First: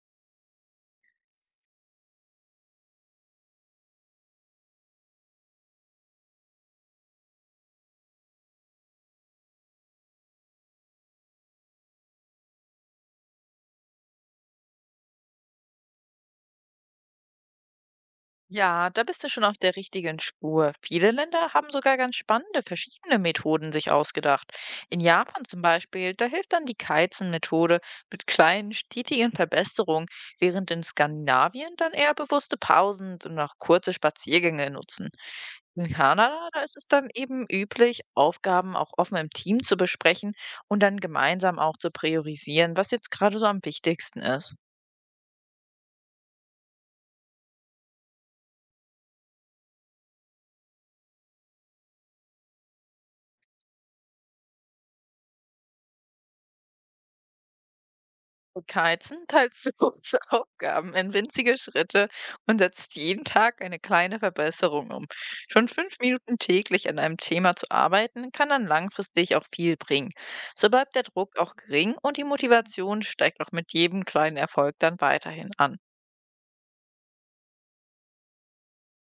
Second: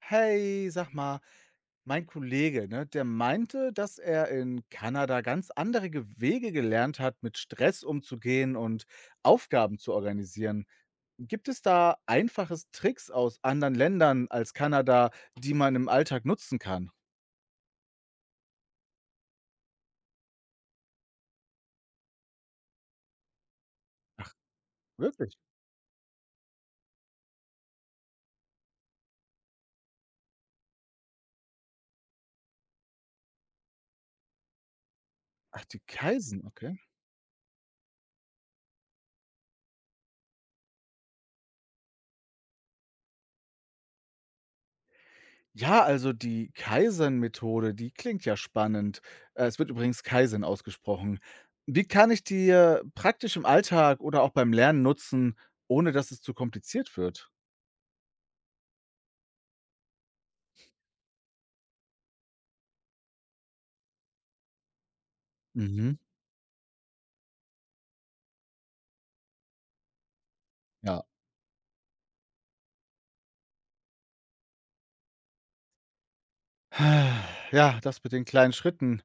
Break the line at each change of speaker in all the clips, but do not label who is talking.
Hey, sag mal, mein Kollege, ne, der meinte, dass er in Kanada ganz andere Wege gelernt hat, mit Stress umzugehen und Aufgaben zu organisieren. Gibt es da einfaches Tricks aus anderen Ländern als Kanada, die man im Alltag nutzen kann?
Ja, da bist du schon auf der richtigen Spur. Viele Länder haben sogar ganz spannende, verschiedene Methoden sich ausgedacht. In
Wirklich?
Japan zum Beispiel, da hilft dann die Kaizen-Methode mit kleinen, stetigen Verbesserungen, während in Skandinavien dann eher bewusste Pausen und auch kurze Spaziergänge nutzen.
Ach, die
In
Kaisen,
Kanada, da ist
okay.
es dann eben üblich, Aufgaben auch offen im Team zu besprechen und dann gemeinsam auch zu priorisieren, was jetzt gerade so am wichtigsten ist.
Ja, also die Kaizen-Methode, die klingt ja spannend. Es wird übrigens Kaizen ausgesprochen. Wie kann ich die praktisch im Alltag oder auch beim Lernen nutzen, ohne dass es zu kompliziert wird?
Und Heizen teilt Sophs Aufgaben in winzige Schritte und setzt jeden Tag eine kleine Verbesserung um. Schon
Mhm,
5 Minuten täglich an einem Thema zu arbeiten, kann dann langfristig auch viel bringen. So bleibt
ja.
der Druck auch gering und die Motivation steigt auch mit jedem kleinen Erfolg dann weiterhin an.
Ah, ja, das mit den kleinen Schritten,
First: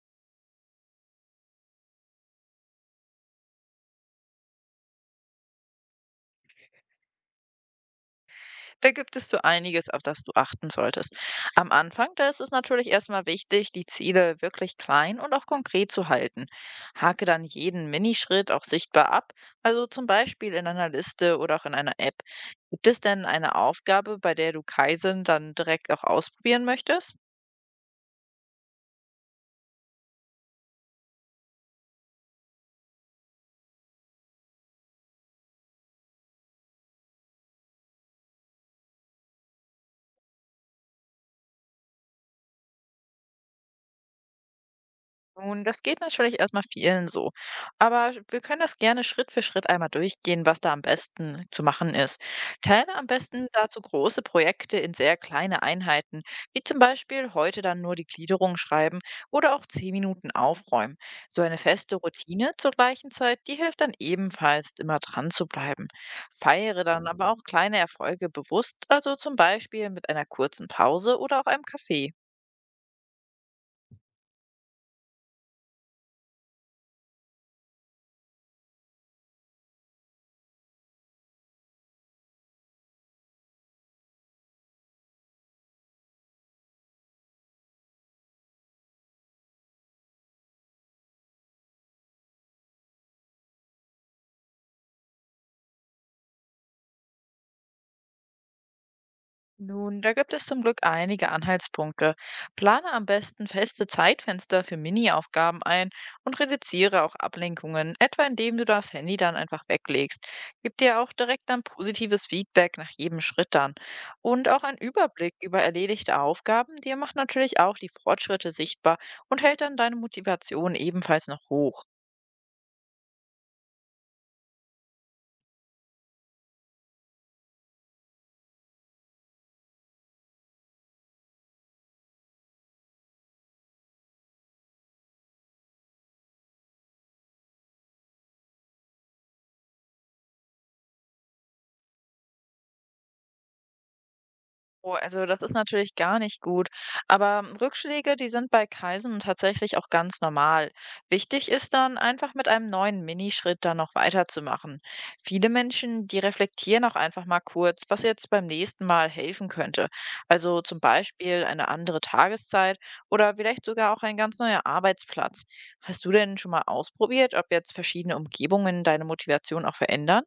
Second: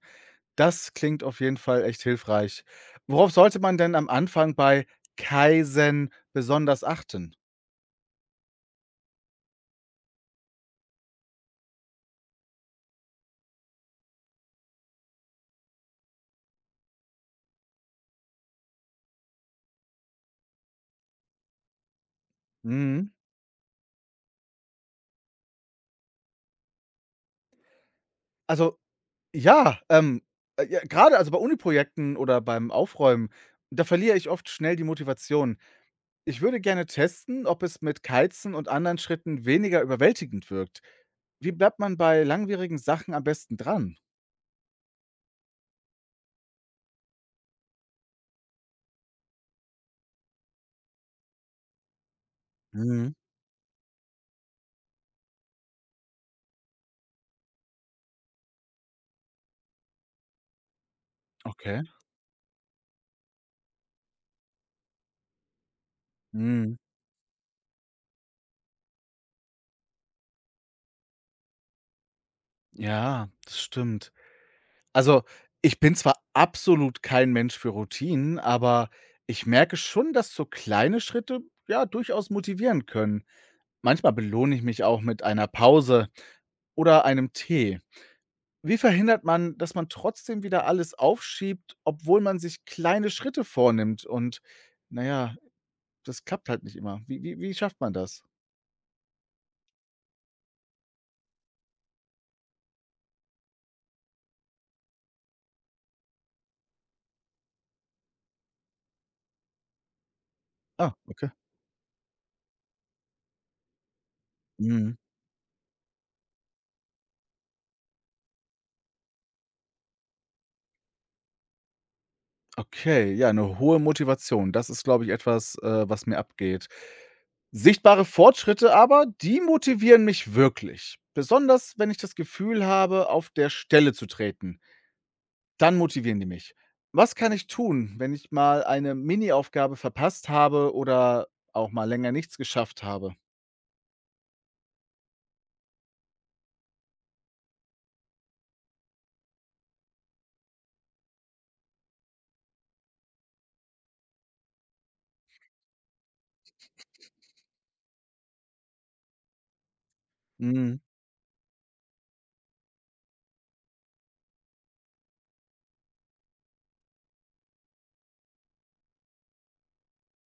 das klingt auf jeden Fall echt hilfreich. Worauf sollte man denn am Anfang bei Kaizen besonders achten?
Da gibt es so einiges, auf das du achten solltest. Am Anfang, da ist es natürlich erstmal wichtig, die Ziele wirklich klein und auch konkret zu halten. Hake dann jeden Minischritt auch sichtbar ab, also zum Beispiel in einer Liste oder auch in einer App. Gibt es
Mhm.
denn eine Aufgabe, bei der du Kaizen dann direkt auch ausprobieren möchtest?
Also, ja, ja, grade also bei Uni-Projekten oder beim Aufräumen, da verliere ich oft schnell die Motivation. Ich würde gerne testen, ob es mit Keizen und anderen Schritten weniger überwältigend wirkt. Wie bleibt man bei langwierigen Sachen am besten dran?
Nun, das geht natürlich erstmal vielen so. Wir können das gerne Schritt für Schritt einmal durchgehen, was da am besten zu machen ist. Teile am
Mhm.
besten dazu große Projekte in sehr kleine Einheiten, wie zum Beispiel heute dann nur die Gliederung schreiben oder auch 10 Minuten aufräumen. So eine
Okay.
feste Routine zur gleichen Zeit, die hilft dann ebenfalls immer dran zu bleiben.
Mhm.
Feiere dann aber auch kleine Erfolge bewusst, also zum Beispiel mit einer kurzen Pause oder auch einem Kaffee.
Ja, das stimmt. Also, ich bin zwar absolut kein Mensch für Routinen, aber ich merke schon, dass so kleine Schritte, ja, durchaus motivieren können. Manchmal belohne ich mich auch mit einer Pause oder einem Tee. Wie verhindert man, dass man trotzdem wieder alles aufschiebt, obwohl man sich kleine Schritte vornimmt und, naja, das klappt halt nicht immer. Wie schafft man das?
Nun, da gibt es zum Glück einige Anhaltspunkte. Plane am besten feste Zeitfenster für Mini-Aufgaben ein und reduziere auch Ablenkungen, etwa indem du das Handy dann einfach weglegst. Gib
Ah,
dir auch
okay.
direkt dann positives Feedback nach jedem Schritt dann. Und auch ein
Mhm.
Überblick über erledigte Aufgaben, dir macht natürlich auch die Fortschritte sichtbar und hält dann deine Motivation ebenfalls noch hoch.
Okay, ja, eine hohe Motivation. Das ist, glaube ich, etwas, was mir abgeht. Sichtbare Fortschritte aber, die motivieren mich wirklich, besonders wenn ich das Gefühl habe, auf der Stelle zu treten. Dann motivieren die mich. Was kann ich tun, wenn ich mal eine Mini-Aufgabe verpasst habe oder auch mal länger nichts geschafft habe?
Oh, also das ist natürlich gar nicht gut. Aber Rückschläge, die sind bei Kaisen tatsächlich auch ganz normal. Wichtig ist dann einfach mit einem neuen Minischritt dann noch weiterzumachen. Viele Menschen, die reflektieren auch einfach mal kurz, was jetzt beim nächsten Mal helfen könnte. Also
Mhm.
zum Beispiel eine andere Tageszeit oder vielleicht sogar auch ein ganz neuer Arbeitsplatz. Hast du denn schon mal ausprobiert, ob jetzt verschiedene Umgebungen deine Motivation auch verändern?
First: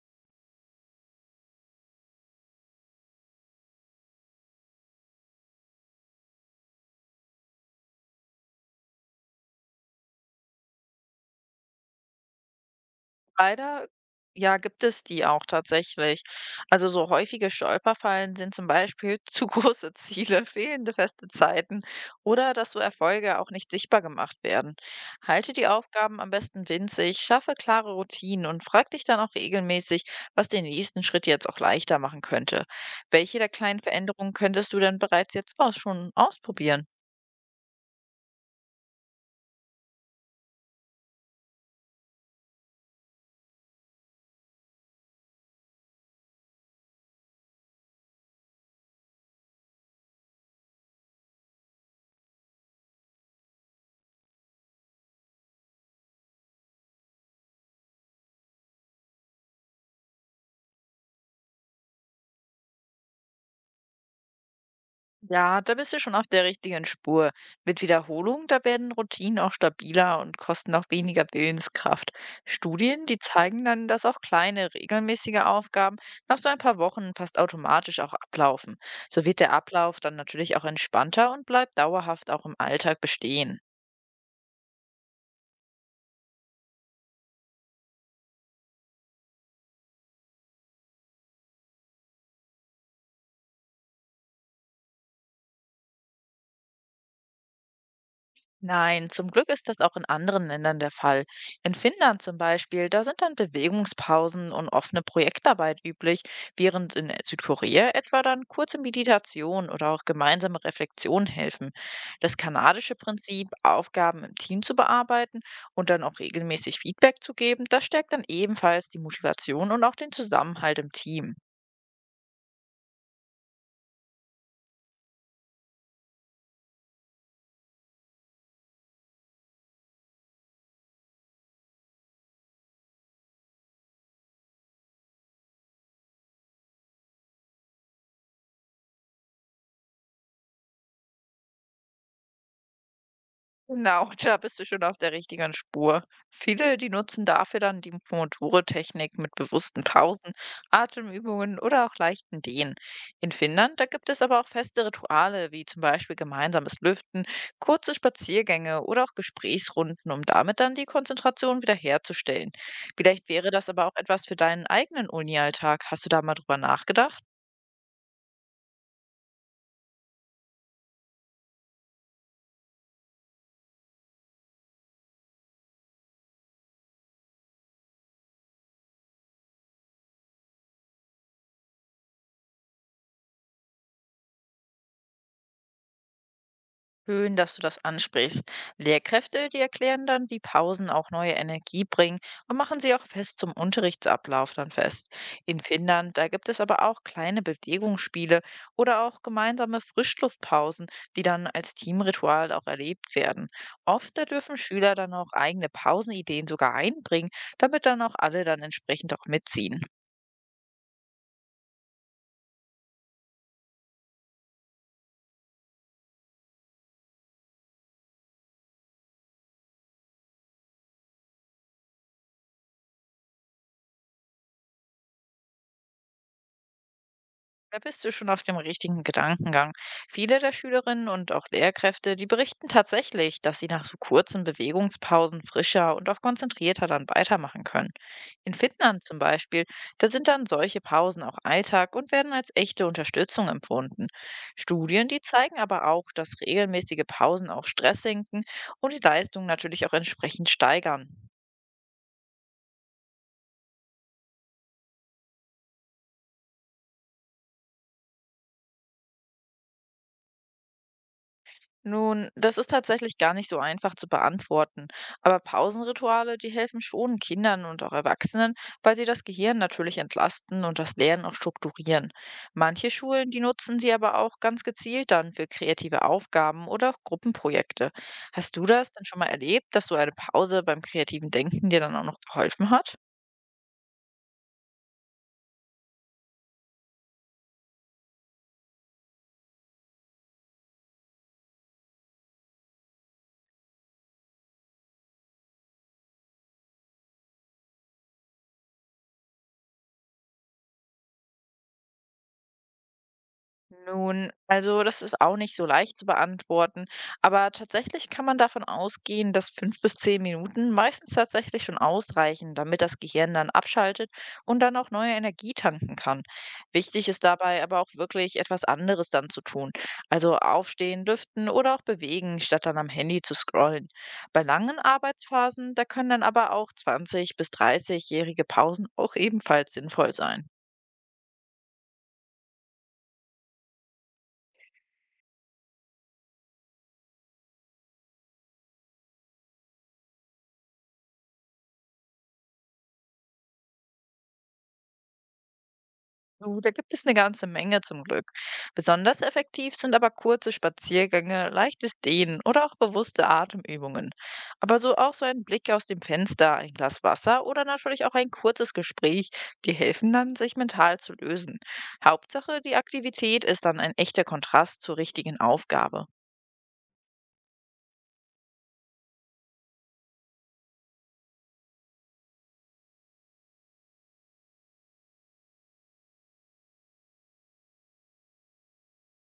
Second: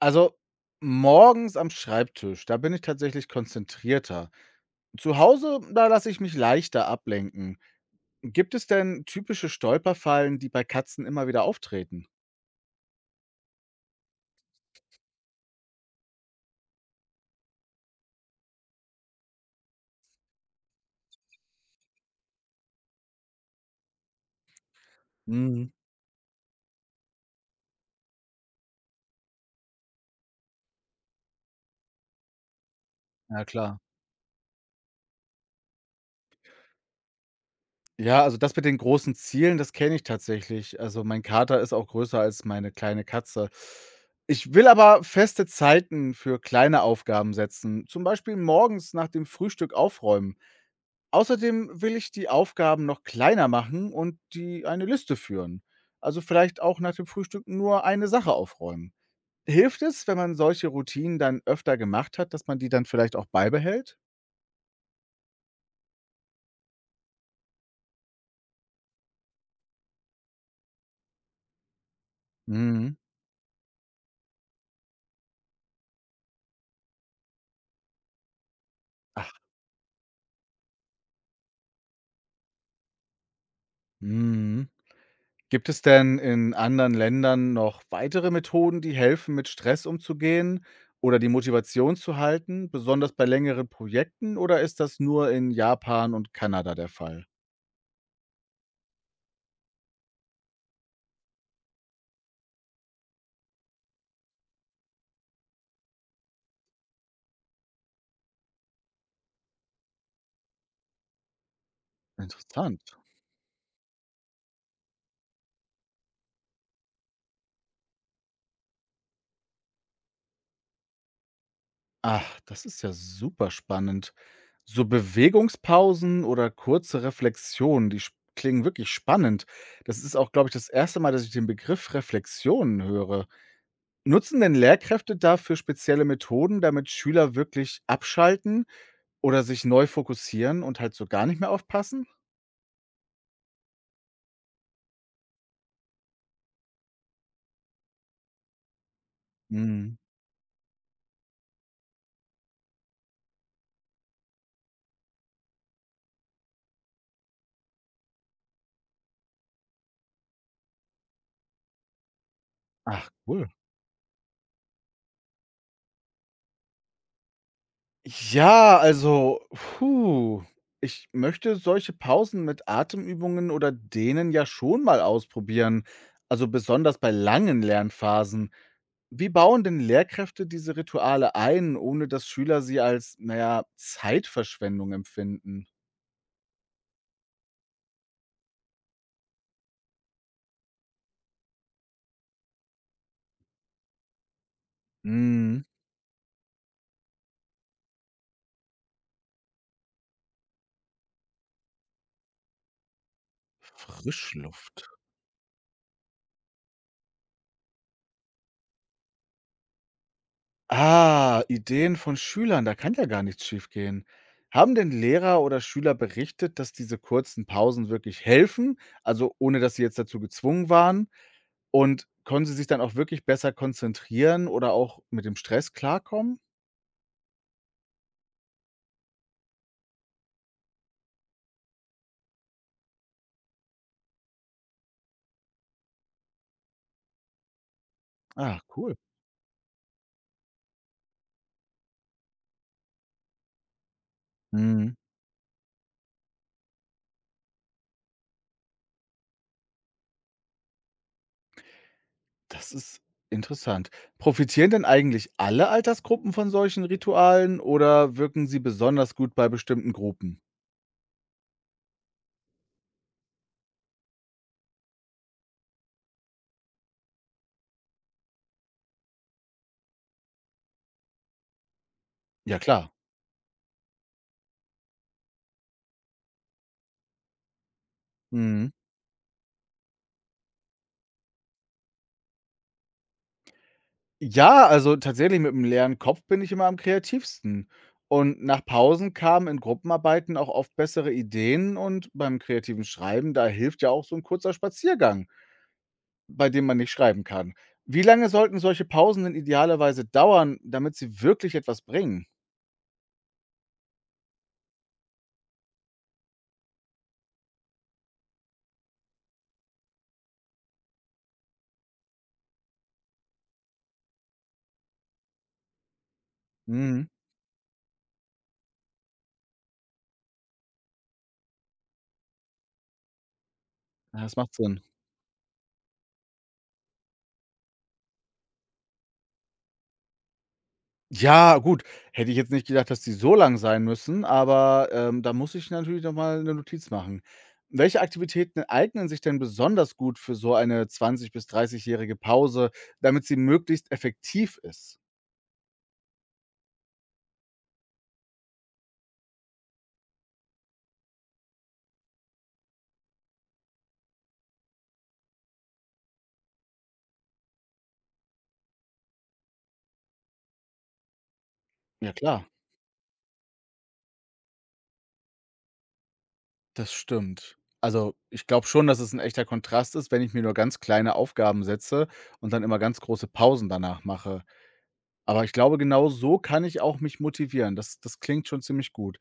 Also morgens am Schreibtisch, da bin ich tatsächlich konzentrierter. Zu Hause, da lasse ich mich leichter ablenken. Gibt es denn typische Stolperfallen, die bei Katzen immer wieder auftreten?
Leider ja, gibt es die auch tatsächlich. Also, so häufige Stolperfallen sind zum Beispiel zu große Ziele, fehlende feste Zeiten oder dass so Erfolge auch nicht sichtbar gemacht werden. Halte die
Mhm.
Aufgaben am besten winzig, schaffe klare Routinen und frag dich dann auch regelmäßig, was den nächsten Schritt jetzt auch leichter machen könnte. Welche
Ja,
der
klar.
kleinen Veränderungen könntest du denn bereits jetzt auch schon ausprobieren?
Ja, also das mit den großen Zielen, das kenne ich tatsächlich. Also, mein Kater ist auch größer als meine kleine Katze. Ich will aber feste Zeiten für kleine Aufgaben setzen, zum Beispiel morgens nach dem Frühstück aufräumen. Außerdem will ich die Aufgaben noch kleiner machen und die eine Liste führen. Also vielleicht auch nach dem Frühstück nur eine Sache aufräumen. Hilft es, wenn man solche Routinen dann öfter gemacht hat, dass man die dann vielleicht auch beibehält?
Ja, da bist du schon auf der richtigen Spur. Mit Wiederholung, da werden Routinen auch stabiler und kosten auch weniger Willenskraft.
Mhm.
Studien, die zeigen dann, dass auch kleine, regelmäßige Aufgaben nach so ein paar Wochen fast automatisch auch ablaufen. So
Ach,
wird der Ablauf dann natürlich auch entspannter und bleibt dauerhaft auch im Alltag bestehen.
mhm. Gibt es denn in anderen Ländern noch weitere Methoden, die helfen, mit Stress umzugehen oder die Motivation zu halten, besonders bei längeren Projekten, oder ist das nur in Japan und Kanada der Fall?
Nein, zum Glück ist das auch in anderen Ländern der Fall. In Finnland zum Beispiel, da sind dann Bewegungspausen und offene Projektarbeit üblich, während in Südkorea etwa dann kurze Meditation oder auch gemeinsame Reflexion helfen. Das
Interessant.
kanadische Prinzip, Aufgaben im Team zu bearbeiten und dann auch regelmäßig Feedback zu geben, das stärkt dann ebenfalls die Motivation und auch den Zusammenhalt im Team.
Ach, das ist ja super spannend. So Bewegungspausen oder kurze Reflexionen, die klingen wirklich spannend. Das ist auch, glaube ich, das erste Mal, dass ich den Begriff Reflexionen höre. Nutzen denn Lehrkräfte dafür spezielle Methoden, damit Schüler wirklich abschalten? Oder sich neu fokussieren und halt so gar nicht mehr aufpassen?
Genau, da bist du schon auf der richtigen Spur. Viele, die nutzen dafür dann die Pomodoro-Technik mit bewussten
Mhm.
Pausen, Atemübungen oder auch leichten Dehnen. In Finnland, da gibt es aber auch feste Rituale, wie zum Beispiel gemeinsames Lüften, kurze Spaziergänge oder auch Gesprächsrunden, um damit dann die Konzentration wiederherzustellen.
Ach,
Vielleicht
cool.
wäre das aber auch etwas für deinen eigenen Uni-Alltag. Hast du da mal drüber nachgedacht?
Ja, also, puh, ich möchte solche Pausen mit Atemübungen oder Dehnen ja schon mal ausprobieren, also besonders bei langen Lernphasen. Wie bauen denn Lehrkräfte diese Rituale ein, ohne dass Schüler sie als, na ja, Zeitverschwendung empfinden?
Schön, dass du das ansprichst. Lehrkräfte, die erklären dann, wie Pausen auch neue Energie bringen und machen sie auch fest zum Unterrichtsablauf dann fest. In
Mhm.
Finnland, da gibt es aber auch kleine Bewegungsspiele oder auch gemeinsame Frischluftpausen, die dann als Teamritual auch erlebt werden. Oft da dürfen
Frischluft.
Schüler dann auch eigene Pausenideen sogar einbringen, damit dann auch alle dann entsprechend auch mitziehen.
Ah, Ideen von Schülern, da kann ja gar nichts schiefgehen. Haben denn Lehrer oder Schüler berichtet, dass diese kurzen Pausen wirklich helfen, also ohne dass sie jetzt dazu gezwungen waren? Und konnten sie sich dann auch wirklich besser konzentrieren oder auch mit dem Stress klarkommen?
Da bist du schon auf dem richtigen Gedankengang. Viele der Schülerinnen und auch Lehrkräfte, die berichten tatsächlich, dass sie nach so kurzen Bewegungspausen frischer und auch konzentrierter dann weitermachen können. In
Ah, cool.
Finnland zum Beispiel, da sind dann solche Pausen auch Alltag und werden als echte Unterstützung empfunden.
Mhm.
Studien, die zeigen aber auch, dass regelmäßige Pausen auch Stress senken und die Leistung natürlich auch entsprechend steigern.
Das ist interessant. Profitieren denn eigentlich alle Altersgruppen von solchen Ritualen oder wirken sie besonders gut bei bestimmten Gruppen?
Nun, das ist tatsächlich gar nicht so einfach zu beantworten. Aber Pausenrituale, die helfen schon Kindern und auch Erwachsenen, weil sie das Gehirn natürlich entlasten und das Lernen auch strukturieren.
Ja, klar.
Manche Schulen, die nutzen sie aber auch ganz gezielt dann für kreative Aufgaben oder auch Gruppenprojekte. Hast du
Mhm.
das denn schon mal erlebt, dass so eine Pause beim kreativen Denken dir dann auch noch geholfen hat?
Ja, also tatsächlich mit einem leeren Kopf bin ich immer am kreativsten. Und nach Pausen kamen in Gruppenarbeiten auch oft bessere Ideen, und beim kreativen Schreiben, da hilft ja auch so ein kurzer Spaziergang, bei dem man nicht schreiben kann. Wie lange sollten solche Pausen denn idealerweise dauern, damit sie wirklich etwas bringen?
Nun, also das ist auch nicht so leicht zu beantworten, aber tatsächlich kann man davon ausgehen, dass 5 bis 10 Minuten meistens tatsächlich schon ausreichen, damit das Gehirn dann abschaltet und dann auch neue Energie tanken kann.
Mhm.
Wichtig ist dabei aber auch wirklich etwas anderes dann zu tun, also aufstehen, lüften oder auch bewegen, statt dann am Handy zu scrollen.
Ja, das
Bei
macht Sinn.
langen Arbeitsphasen, da können dann aber auch zwanzig bis 30-jährige Pausen auch ebenfalls sinnvoll sein.
Ja, gut, hätte ich jetzt nicht gedacht, dass die so lang sein müssen, aber, da muss ich natürlich noch mal 'ne Notiz machen. Welche Aktivitäten eignen sich denn besonders gut für so eine 20- bis 30-jährige Pause, damit sie möglichst effektiv ist?
Du, da gibt es eine ganze Menge zum Glück. Besonders effektiv sind aber kurze Spaziergänge, leichtes Dehnen oder auch bewusste Atemübungen. Aber so auch so ein Blick aus dem Fenster, ein Glas Wasser oder natürlich auch ein kurzes Gespräch, die helfen dann, sich mental zu lösen.
Ja klar,
Hauptsache, die Aktivität ist dann ein echter Kontrast zur richtigen Aufgabe.
das stimmt. Also, ich glaube schon, dass es ein echter Kontrast ist, wenn ich mir nur ganz kleine Aufgaben setze und dann immer ganz große Pausen danach mache. Aber ich glaube, genau so kann ich auch mich motivieren. Das klingt schon ziemlich gut.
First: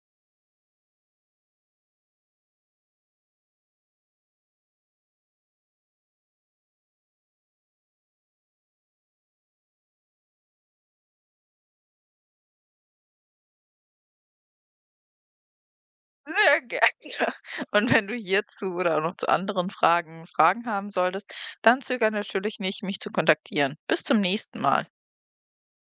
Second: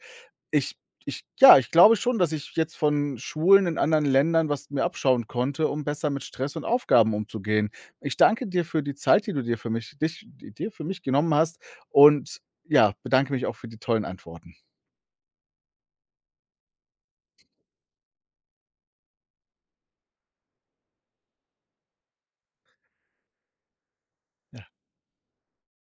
Ich ich ja, ich glaube schon, dass ich jetzt von Schulen in anderen Ländern was mir abschauen konnte, um besser mit Stress und Aufgaben umzugehen. Ich danke dir für die Zeit, die du dir für mich genommen hast und, ja, bedanke mich auch für die tollen Antworten.
Sehr gerne. Und wenn du hierzu oder auch noch zu anderen Fragen haben solltest, dann zögere natürlich nicht, mich zu kontaktieren. Bis zum nächsten
Ja.
Mal.